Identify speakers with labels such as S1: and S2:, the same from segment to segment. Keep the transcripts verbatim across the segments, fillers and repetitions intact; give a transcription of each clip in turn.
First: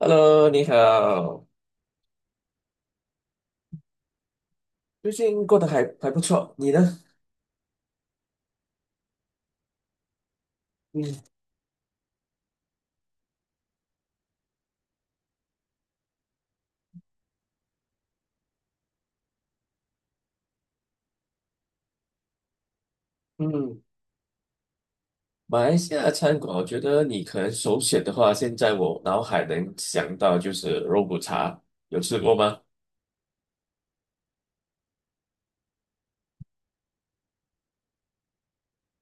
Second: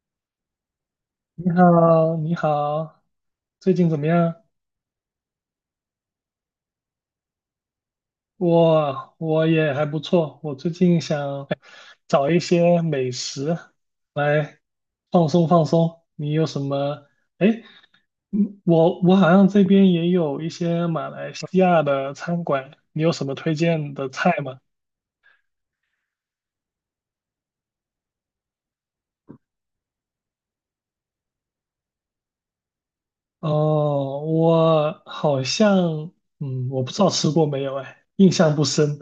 S1: Hello，你好，
S2: 你好，你好，最近怎么样？
S1: 最近过得还还不错，你呢？
S2: 我我也还不错，我最近
S1: 嗯
S2: 想找一些美食来放松放松。你有什么？哎，嗯我我好像这边也有一些马来西亚的餐馆，你有什么推
S1: 嗯，
S2: 荐的菜吗？
S1: 马来西亚的餐馆，我觉得你可能首选的话，现在我脑海能想到就是肉骨茶，有吃过吗？
S2: 哦，我好像，嗯，我不知道吃过没有，哎，印象不深。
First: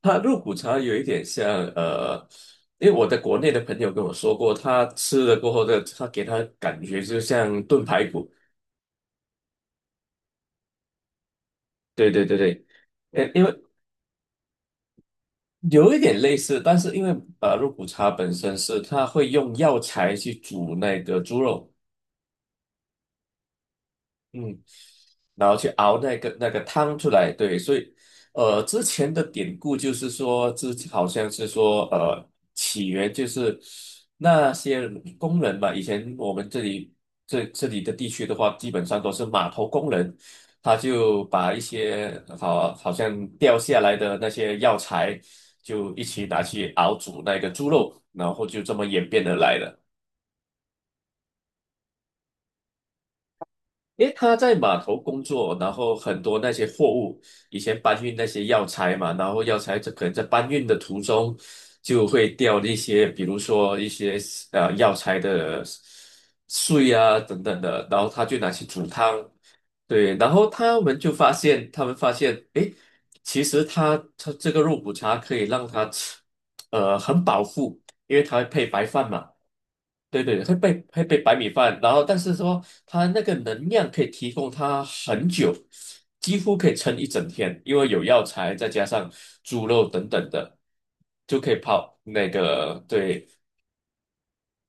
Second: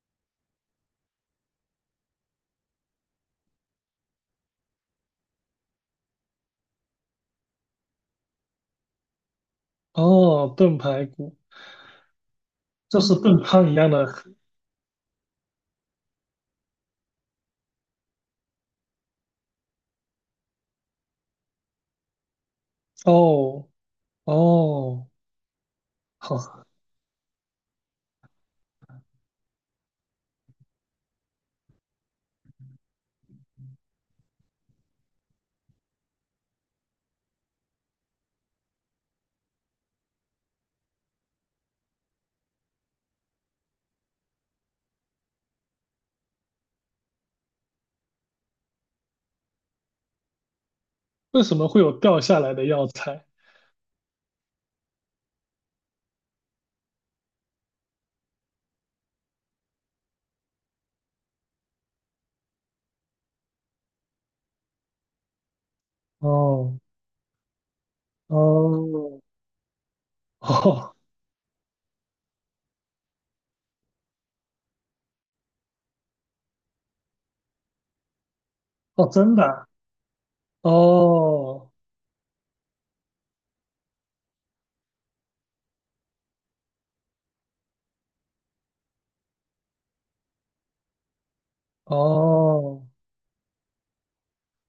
S1: 它肉骨茶有一点像，呃，因为我在国内的朋友跟我说过，他吃了过后的，他给他感觉就像炖排骨。
S2: 哦，炖排骨，
S1: 对对对对，
S2: 就是
S1: 呃，
S2: 炖
S1: 因为
S2: 汤一样的。
S1: 有一点类似，但是因为呃，肉骨茶本身是它会用药材去煮那个猪肉。
S2: 哦，
S1: 嗯。
S2: 哦，
S1: 然后去熬那个那个
S2: 好，
S1: 汤出来。对，所以呃，之前的典故就是说，之好像是说呃，起源就是那些工人嘛，以前我们这里，这这里的地区的话，基本上都是码头工人。他就把一些好好像掉下来的那些药材，就一起拿去熬煮那个猪肉，然后就这么演变而来的。
S2: 为什么会有掉下来的药材？
S1: 因为他在码头工作，然后很多那些货物，以前搬运那些药材嘛，然后药材这可能在搬运的途中就会掉那些，比如说一些呃药材的
S2: 哦，
S1: 碎啊等等的，然后他就拿去煮汤。
S2: 哦，
S1: 对，然后他
S2: 哦，
S1: 们就发现，他们发现，诶，其实他他这个肉骨茶可以让他吃，呃，很饱腹，因为它会配白饭
S2: 哦，
S1: 嘛。
S2: 真的啊。
S1: 对对，会被会被白米
S2: 哦，
S1: 饭，然后但是说它那个能量可以提供它很久，几乎可以撑一整天，因为有药材再加上猪肉等等的，就可以泡那
S2: 哦，
S1: 个。对，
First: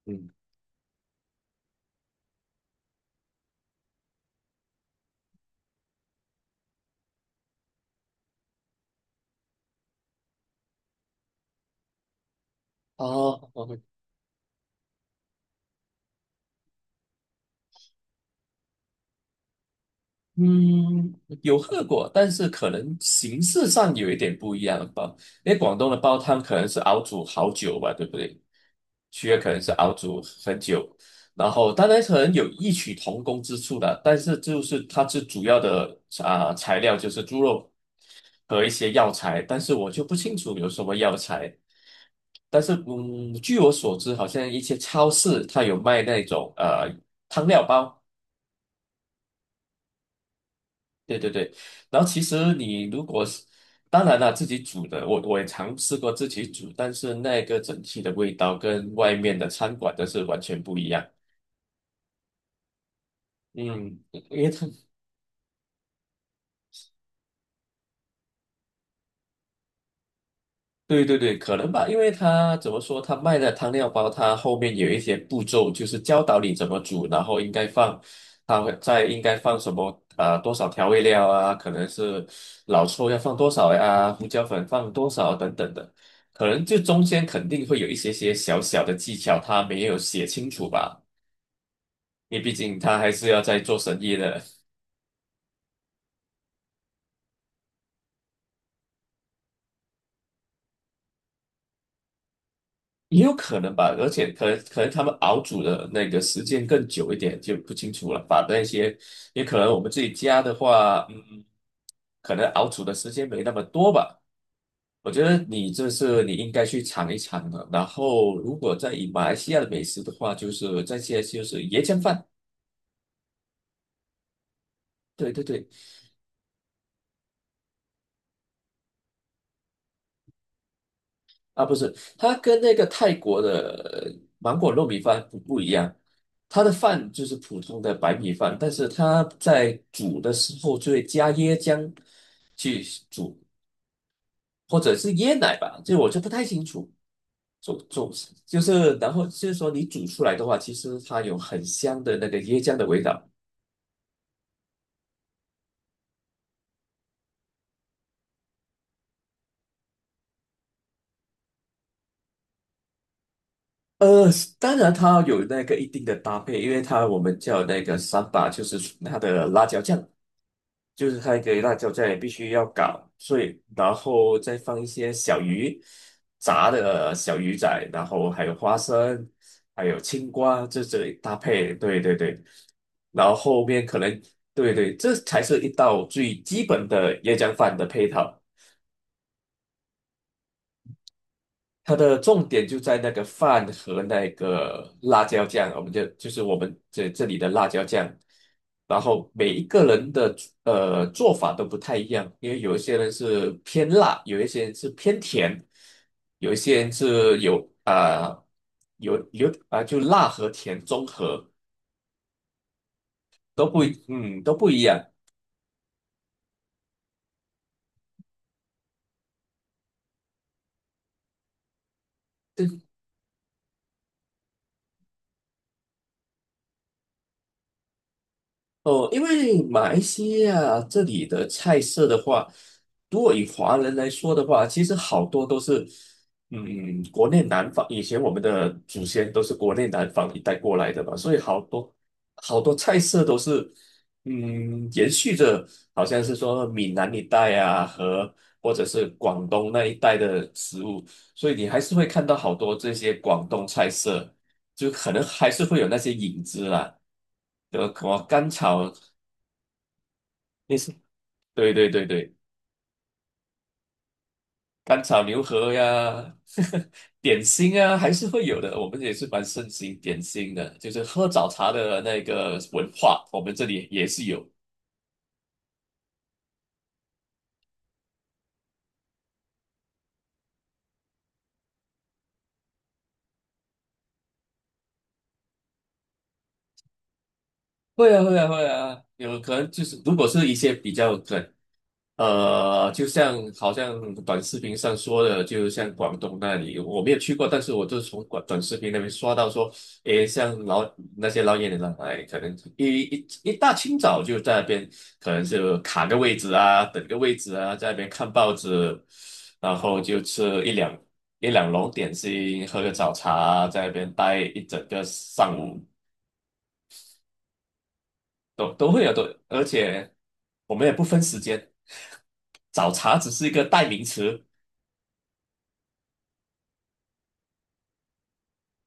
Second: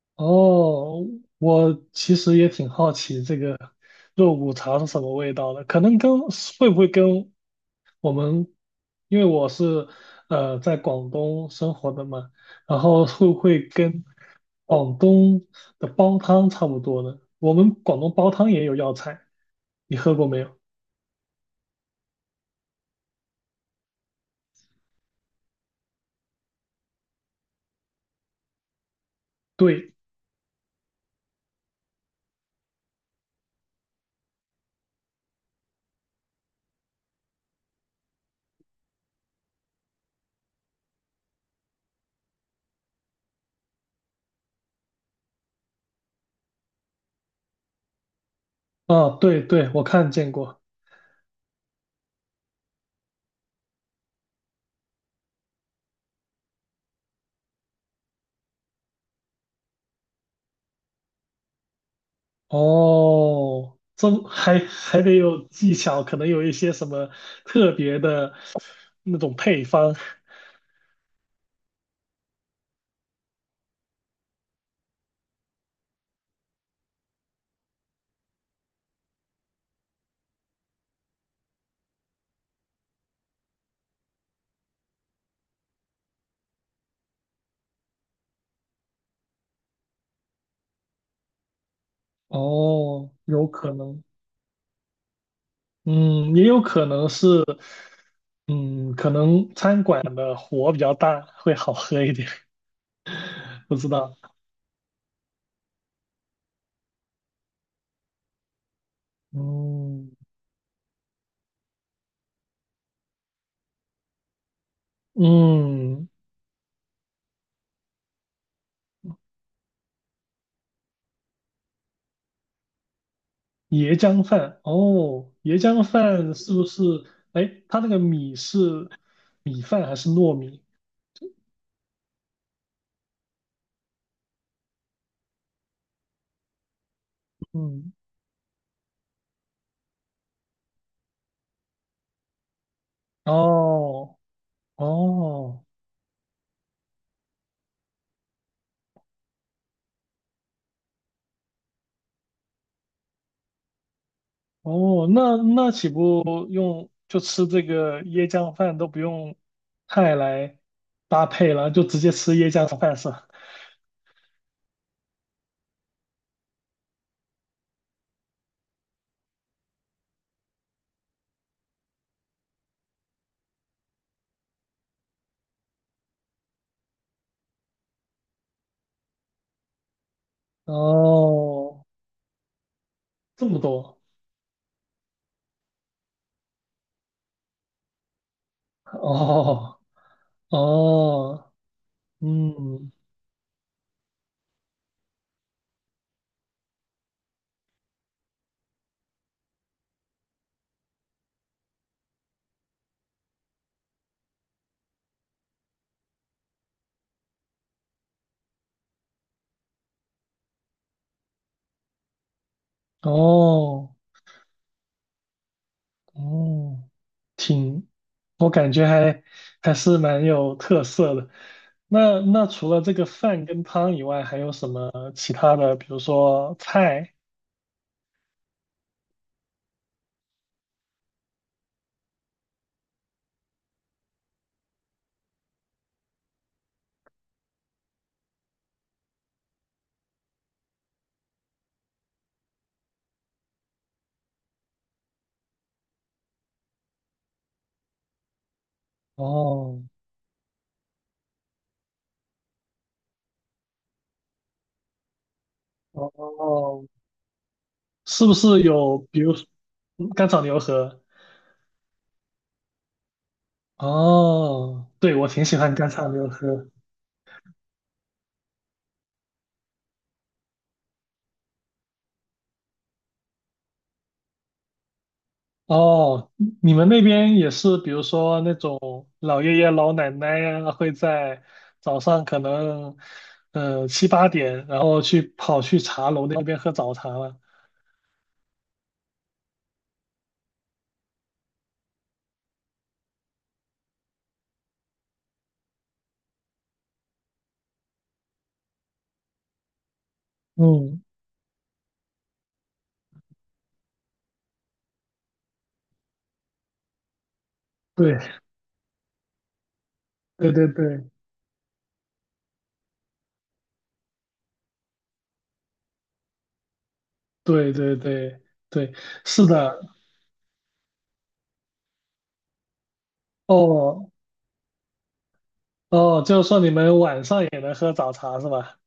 S1: 嗯，
S2: 哦，我其实也挺好奇这个肉骨茶是什么味道的，可能跟会不会跟我们，因为我是呃在广东生活的嘛，然后会不
S1: 哦，
S2: 会跟广东的煲汤差不多呢？我们广东煲汤也有药材，你喝过没有？
S1: 嗯，有喝过，但是可能形式上有一点不一样吧。因为广东的煲汤可能是熬煮好久吧，对不对？区要可能是熬
S2: 对。
S1: 煮很久，然后当然可能有异曲同工之处的，但是就是它最主要的啊、材料就是猪肉和一些药材，但是我就不清楚有什么药材。但是嗯，据我所知，好像一些超市它有卖那种呃汤料包。
S2: 哦，对对，我看见过。
S1: 对对对，然后其实你如果是，当然了，自己煮的，我我也尝试过自己煮，但是那个整体的味道跟外面的餐馆的是完全不一样。
S2: 哦，
S1: 嗯，
S2: 这
S1: 因为
S2: 还
S1: 它
S2: 还得有技巧，可能有一些什么特别的那种配方。
S1: 对对对，可能吧，因为他怎么说，他卖的汤料包，他后面有一些步骤，就是教导你怎么煮，然后应该放，他会在应该放什么啊、呃多少调味料啊，可能是老抽要放多少呀、胡椒粉放多少等等的，可能就中间肯定会有一些些小小的技巧，他没有写清楚吧，因为毕竟他还
S2: 哦，
S1: 是要
S2: 有
S1: 在
S2: 可
S1: 做生
S2: 能，
S1: 意的。
S2: 嗯，也有可能是，嗯，可能餐馆的火比较大，会好喝一点，
S1: 也有可 能
S2: 不知
S1: 吧，而
S2: 道。
S1: 且可能可能他们熬煮的那个时间更久一点，就不清楚了。把那些，也可能我们自己
S2: 嗯
S1: 家的话，嗯，可能熬煮的时间没那么多吧。我觉得你这
S2: 嗯，
S1: 是你应该去尝一尝的。然后，如果在以马来西亚的美食的话，就是这些，就是椰浆饭。
S2: 椰浆饭，
S1: 对
S2: 哦，
S1: 对
S2: 椰
S1: 对，
S2: 浆饭是不是？哎，它那个米是米饭还是糯米？
S1: 啊，不是，它跟那个泰国的呃芒果糯米饭不不一样，它的饭就是普通
S2: 嗯，
S1: 的白米饭，但是它在煮的时候就会加椰浆去煮，
S2: 哦。
S1: 或者是椰奶
S2: 哦
S1: 吧，这我就不太清楚。煮煮就是，然后就是说你煮出来的话，其实它有很香的那个椰浆的味道。
S2: 哦，那那岂不用就吃这个椰浆饭都不用菜来搭配了，就直接吃椰浆饭是吧？
S1: 呃，当然它有那个一定的搭配，因为它我们叫那个三把，就是它的辣椒酱。就是它给辣椒酱也必须要搞碎，然后再放一些小鱼，炸的呃小鱼仔，然后还有花生，还有青瓜，这这搭配，
S2: 哦，
S1: 对对对，然后
S2: 这么
S1: 后面可
S2: 多，
S1: 能，对对，这才是一道最基本的椰浆饭的配套。
S2: 哦哦，
S1: 它的重点就
S2: 嗯，
S1: 在那个饭和那个辣椒酱，我们就就是我们，这这里的辣椒酱，然后每一个人的呃做法都不太一样，因为有一些人是偏辣，有一些人是偏甜，有一些人是有啊、呃有有啊、就辣和甜综合，都不
S2: 哦
S1: 一嗯都不一样。
S2: 哦，挺，我感觉还还是蛮有特色的。那那除了这个饭跟汤以外，还有什么其他的？比如说菜？
S1: 哦，因为马来西亚这里的菜色的话，如果以华人来说的话，其实好多都是，嗯，国内南方，以前我们的祖先都是国内南方一带过来的嘛，所以好多好多菜色都是，嗯，延续着好像是说闽南一带啊和或者是广东
S2: 哦
S1: 那一带的食物，所以你还是会看到好多这些广东菜色，就可能还是会有那
S2: 哦
S1: 些影子
S2: 哦
S1: 啦。德什么
S2: 是不
S1: 甘
S2: 是
S1: 草，
S2: 有比如嗯干炒牛
S1: 类是，
S2: 河？
S1: 对对对对，
S2: 哦，
S1: 甘
S2: 对，
S1: 草
S2: 我
S1: 牛
S2: 挺喜
S1: 河
S2: 欢干草牛
S1: 呀，
S2: 河。
S1: 点心啊，还是会有的。我们也是蛮盛行点心的，就是喝早茶的那个文化，我们这里也是有。
S2: 哦，你们那边也是，比如说那种老爷爷老奶奶呀、会在早上可能呃七八点，然后去跑去茶楼那边喝早茶了。
S1: 会啊，会啊，会啊，有可能就是，如果是一些比较可呃，就像好像短视频上说的，就像广东那里，我没有去过，但是我就是从短短视频那边刷到说，诶，像老
S2: 嗯，
S1: 那些老演员来，哎可能一一一大清早就在那边，可能就卡个位置啊，等个位置啊，在那边
S2: 对，
S1: 看报纸，然后就
S2: 对
S1: 吃
S2: 对
S1: 一两
S2: 对
S1: 一两笼点心，喝个早茶啊，在那边待一整个上午。
S2: 对对对
S1: 都都
S2: 对，
S1: 会有都，
S2: 是
S1: 而
S2: 的。
S1: 且我们也不分时间，早茶只是一个代名
S2: 哦
S1: 词。
S2: 哦，就是说你们晚上也能喝早茶是吧？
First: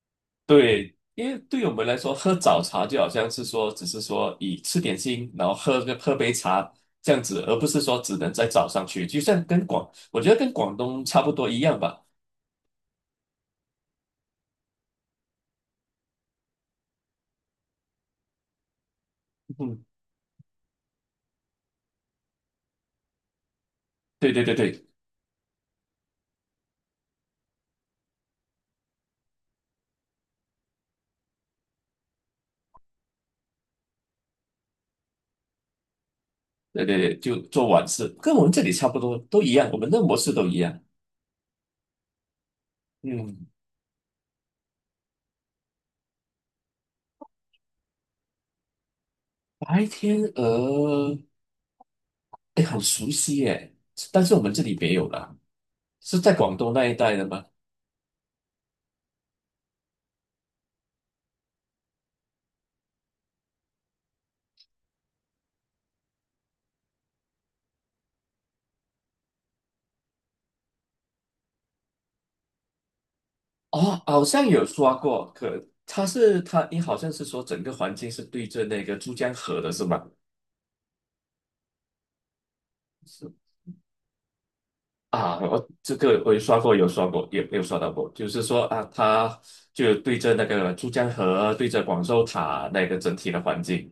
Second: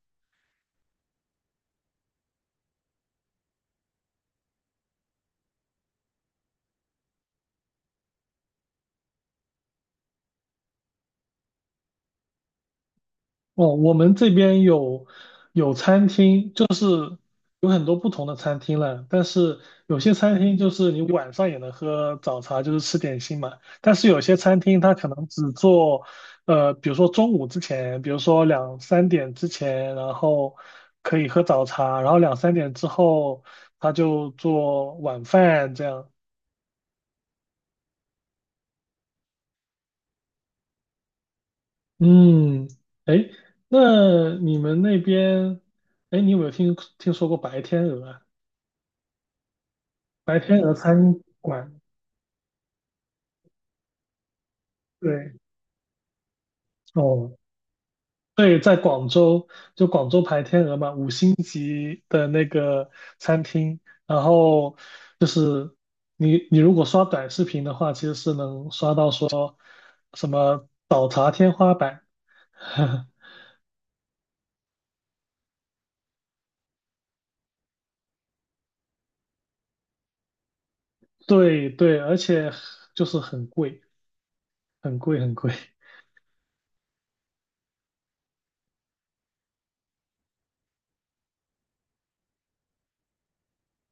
S1: 对，因为对我们来说，喝早茶就好像是说，只是说以吃点心，然后喝个喝杯茶这样子，而不是说只能在早上去，就像跟广，我觉得跟广东差不多一样吧。
S2: 哦，我们这边有有餐厅，就是有很多不同的餐厅了。但是
S1: 嗯，
S2: 有些餐厅就是你晚上也能喝早茶，就是吃点心嘛。但是有
S1: 对
S2: 些
S1: 对对
S2: 餐厅
S1: 对
S2: 它可能只做，呃，比如说中午之前，比如说两三点之前，然后可以喝早茶，然后两三点之后他就做晚饭这样。
S1: 对对对，就做晚市，跟我们这里差不多，都一样，我们的模式都一样。
S2: 嗯，哎，
S1: 嗯，
S2: 那你们那边，哎，你有没有听听说过白天鹅啊？
S1: 白天
S2: 白天鹅餐
S1: 鹅，
S2: 馆，
S1: 哎，很熟悉耶，但是我们这里没有
S2: 对，
S1: 啦。是在广东那一带的
S2: 哦，
S1: 吗？
S2: 对，在广州，就广州白天鹅嘛，五星级的那个餐厅，然后就是你你如果刷短视频的话，其实是能刷到说什么早茶天花板，
S1: 哦，好像有刷过，可他是他，你好像是说整个环境是对着那个珠江河的是吗？
S2: 对对，而且就是
S1: 是
S2: 很贵，很贵，很
S1: 啊，
S2: 贵，
S1: 我这个我有刷过，有刷过，也没有刷到过，就是说啊，他就对着那个珠江河，对着广州塔那个整体的环境，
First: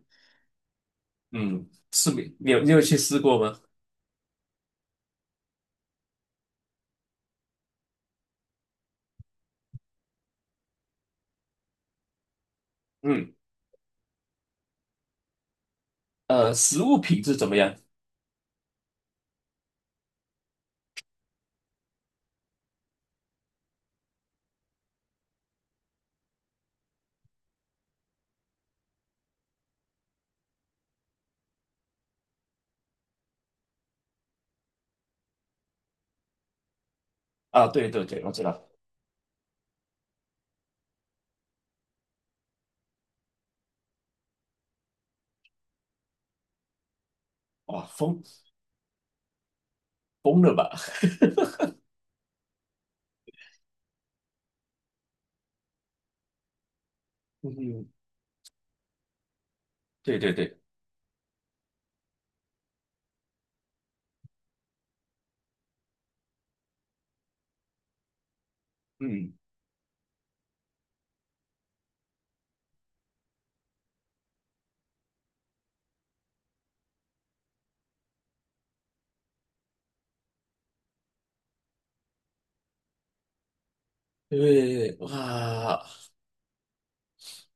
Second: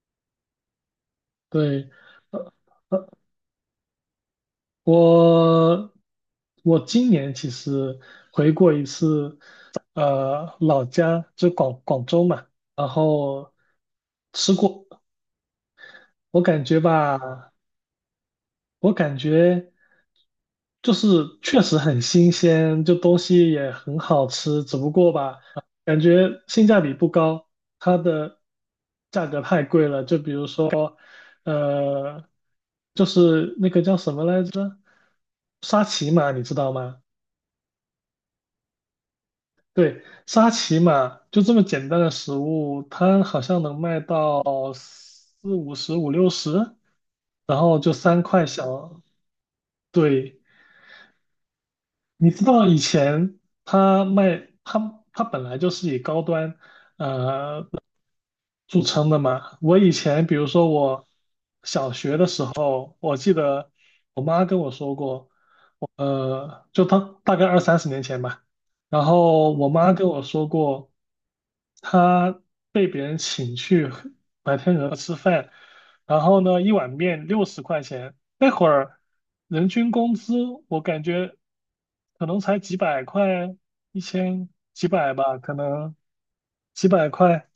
S1: 嗯，
S2: 对。
S1: 是没，你
S2: 呃
S1: 有你有去
S2: 呃
S1: 试过吗？
S2: 我我今年其实回过一次呃老家，就广广州嘛，然
S1: 嗯，
S2: 后吃过，我
S1: 呃，
S2: 感觉
S1: 食物品质怎
S2: 吧，
S1: 么样？
S2: 我感觉就是确实很新鲜，就东西也很好吃，只不过吧，感觉性价比不高，它的价格太贵了，就比如说，呃，就是那个叫什么来着，沙琪玛，你知道吗？
S1: 啊，对对对，我知道，
S2: 对，沙琪玛就这么简单的食物，它好像能卖到四五十、五六十，然后
S1: 哇，
S2: 就
S1: 疯
S2: 三块小。
S1: 疯
S2: 对，
S1: 了吧？
S2: 你知道以前它卖它它本来就是以高端
S1: 嗯，
S2: 著称的嘛。我以
S1: 对
S2: 前
S1: 对
S2: 比如
S1: 对，
S2: 说我小学的时候，我记得我妈跟我说过，呃，就当大概二三十年前吧。然
S1: 嗯。
S2: 后我妈跟我说过，她被别人请去白天鹅吃饭，然后呢，一碗面六十块钱，那会儿人均工资我感觉可能才几百块，一千几
S1: 对，
S2: 百吧，可
S1: 哇，
S2: 能几百块，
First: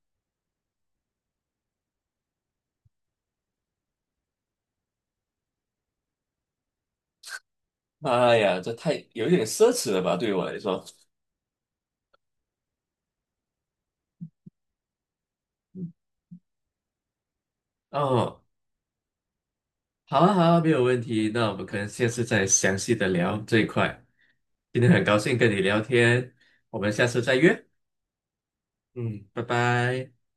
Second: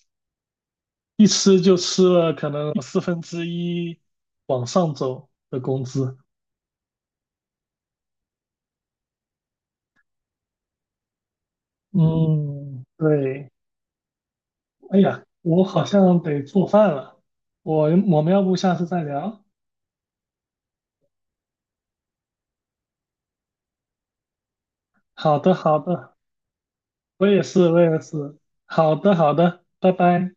S2: 一吃就吃了可能四分之一往上走的工资。
S1: 妈呀，这太有一点奢侈了吧，对于我来说。
S2: 嗯，对。哎呀，我好像得做饭了，我我们
S1: 哦，
S2: 要不下次再聊？
S1: 好啊，好啊，没有问题。那我们可能下次再详细的聊这一块。今天很高兴
S2: 好
S1: 跟
S2: 的，
S1: 你
S2: 好
S1: 聊
S2: 的，
S1: 天，我们下次
S2: 我
S1: 再
S2: 也
S1: 约。
S2: 是，我也是，好的，
S1: 嗯，
S2: 好
S1: 拜
S2: 的，拜
S1: 拜。
S2: 拜。